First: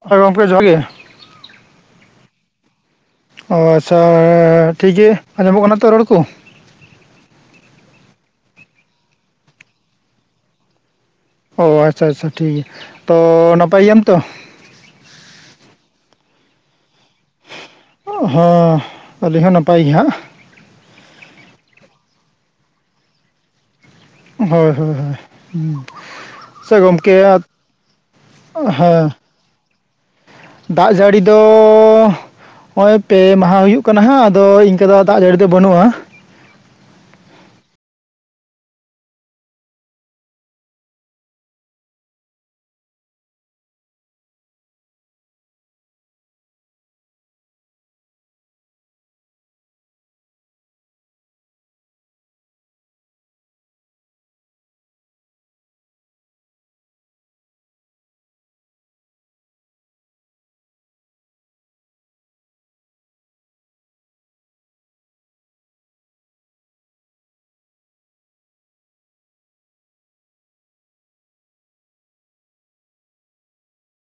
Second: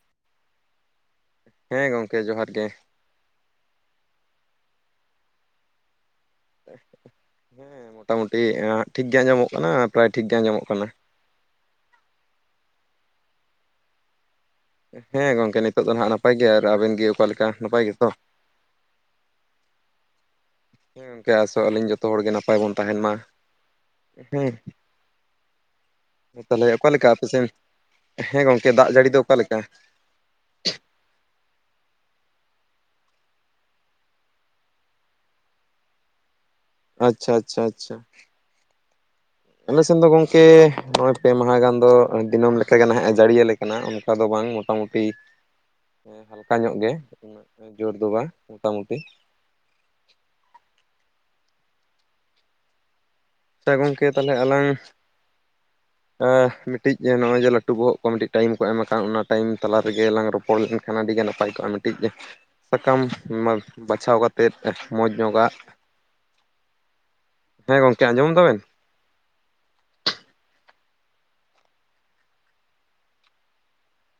ᱦᱳᱭ ᱜᱚᱢᱠᱮ ᱡᱚᱦᱟᱨ ᱜᱮ ᱦᱮᱸ ᱜᱚᱢᱠᱮ ᱡᱚᱦᱟᱨ ᱜᱮ ᱚ ᱟᱪᱪᱷᱟ ᱴᱷᱤᱠ ᱜᱮ ᱟᱸᱡᱚᱢᱚᱜ ᱠᱟᱱᱟ ᱛᱚ ᱨᱚᱲ ᱠᱚ ᱦᱮᱸ ᱢᱳᱴᱟᱢᱩᱴᱤ ᱴᱷᱤᱠ ᱜᱮ ᱟᱸᱡᱚᱢᱚᱜ ᱠᱟᱱᱟ ᱯᱨᱟᱭ ᱴᱷᱤᱠ ᱜᱮ ᱟᱸᱡᱚᱢᱚᱜ ᱠᱟᱱᱟ ᱚ ᱟᱪᱪᱷᱟ ᱟᱪᱪᱷᱟ ᱴᱷᱤᱠ ᱜᱮᱭᱟ ᱛᱚ ᱱᱟᱯᱟᱭ ᱜᱮᱭᱟᱢ ᱛᱚ ᱦᱮᱸ ᱜᱚᱢᱠᱮ ᱱᱤᱛᱚᱜ ᱫᱚ ᱦᱦᱜ ᱱᱟᱯᱟᱭ ᱜᱮᱭᱟ ᱟᱨ ᱟᱵᱮᱱ ᱜᱮ ᱚᱠᱟᱞᱮᱠᱟ ᱱᱟᱯᱟᱭ ᱜᱮᱛᱚ ᱦᱚᱸ ᱟᱹᱞᱤᱧ ᱦᱚᱸ ᱱᱟᱯᱟᱭ ᱜᱮ ᱦᱟᱸᱜ ᱦᱮᱸ ᱜᱚᱢᱠᱮ ᱟᱥᱚᱜ ᱟᱹᱞᱤᱧ ᱡᱚᱛᱚ ᱦᱚᱲᱜᱮ ᱱᱟᱯᱟᱭ ᱵᱚᱱ ᱛᱟᱦᱮᱱ ᱢᱟ ᱦᱮᱸᱸ ᱦᱳᱭ ᱦᱳᱭ ᱦᱳᱭ ᱦᱩᱸ᱾ ᱛᱟᱦᱚᱞᱮ ᱥᱮ ᱚᱠᱟ ᱞᱮᱠᱟ ᱜᱚᱢᱠᱮ ᱟᱯᱮ ᱥᱮᱱ ᱦᱮᱸ ᱜᱚᱝᱠᱮ ᱫᱟᱜ ᱡᱟᱹᱲᱤ ᱦᱮᱸ ᱫᱚ ᱚᱠᱟ ᱞᱮᱠᱟ ᱫᱟᱜ ᱡᱟᱹᱲᱤ ᱫᱚ ᱱᱚᱜᱼᱚᱭ ᱯᱮ ᱢᱟᱦᱟ ᱦᱩᱭᱩᱜ ᱠᱟᱱᱟ ᱦᱟᱸᱜ ᱟᱫᱚ ᱤᱱᱠᱟᱹ ᱫᱚ ᱫᱟᱜ ᱡᱟᱹᱲᱤ ᱫᱚ ᱵᱟᱹᱱᱩᱜᱼᱟ ᱟᱪᱪᱷᱟ ᱟᱪᱪᱷᱟ ᱟᱪᱪᱷᱟ ᱟᱞᱮ ᱥᱮᱱ ᱫᱚ ᱜᱚᱝᱠᱮ ᱱᱚᱜᱼᱚᱭ ᱯᱮ ᱢᱟᱦᱟ ᱜᱟᱱ ᱫᱚ ᱫᱤᱱᱟᱹᱢ ᱞᱮᱠᱟᱜᱮ ᱱᱟᱦᱜ ᱡᱟᱹᱲᱤᱭᱟᱹᱞᱮ ᱠᱟᱱᱟ ᱚᱱᱠᱟ ᱫᱚ ᱵᱟᱝ ᱢᱳᱴᱟᱢᱩᱴᱤ ᱦᱟᱞᱠᱟ ᱧᱚᱜ ᱜᱮ ᱩᱱᱟᱹᱜ ᱡᱳᱨ ᱫᱚ ᱵᱟᱝ ᱢᱳᱴᱟᱢᱩᱴᱤ [unintelligible] ᱥᱮ ᱜᱚᱝᱠᱮ ᱛᱟᱦᱚᱞᱮ ᱟᱞᱟᱝ ᱢᱤᱫᱴᱤᱡ ᱱᱚᱜᱼᱚᱭ ᱡᱮ ᱞᱟᱹᱴᱩ ᱵᱚᱦᱚᱜ ᱠᱚ ᱢᱤᱫᱴᱤᱡ ᱴᱟᱭᱤᱢ ᱠᱚ ᱮᱢ ᱟᱠᱟᱱ ᱚᱱᱟ ᱴᱟᱭᱤᱢ ᱛᱟᱞᱟ ᱨᱮᱜᱮ ᱞᱟᱝ ᱨᱚᱯᱚᱲ ᱞᱮᱱᱠᱷᱟᱱ ᱟᱹᱰᱤ ᱮ ᱱᱟᱯᱟᱭ ᱠᱚᱜᱼᱟ ᱢᱤᱫᱴᱤᱡ ᱥᱟᱠᱟᱢ ᱵᱟᱪᱷᱟᱣ ᱠᱟᱛᱮᱫ ᱢᱚᱡᱽ ᱧᱚᱜᱟᱜ [inaudible] ᱦᱮᱸ ᱜᱚᱝᱠᱮ ᱟᱸᱡᱚᱢ ᱫᱟᱵᱤᱱ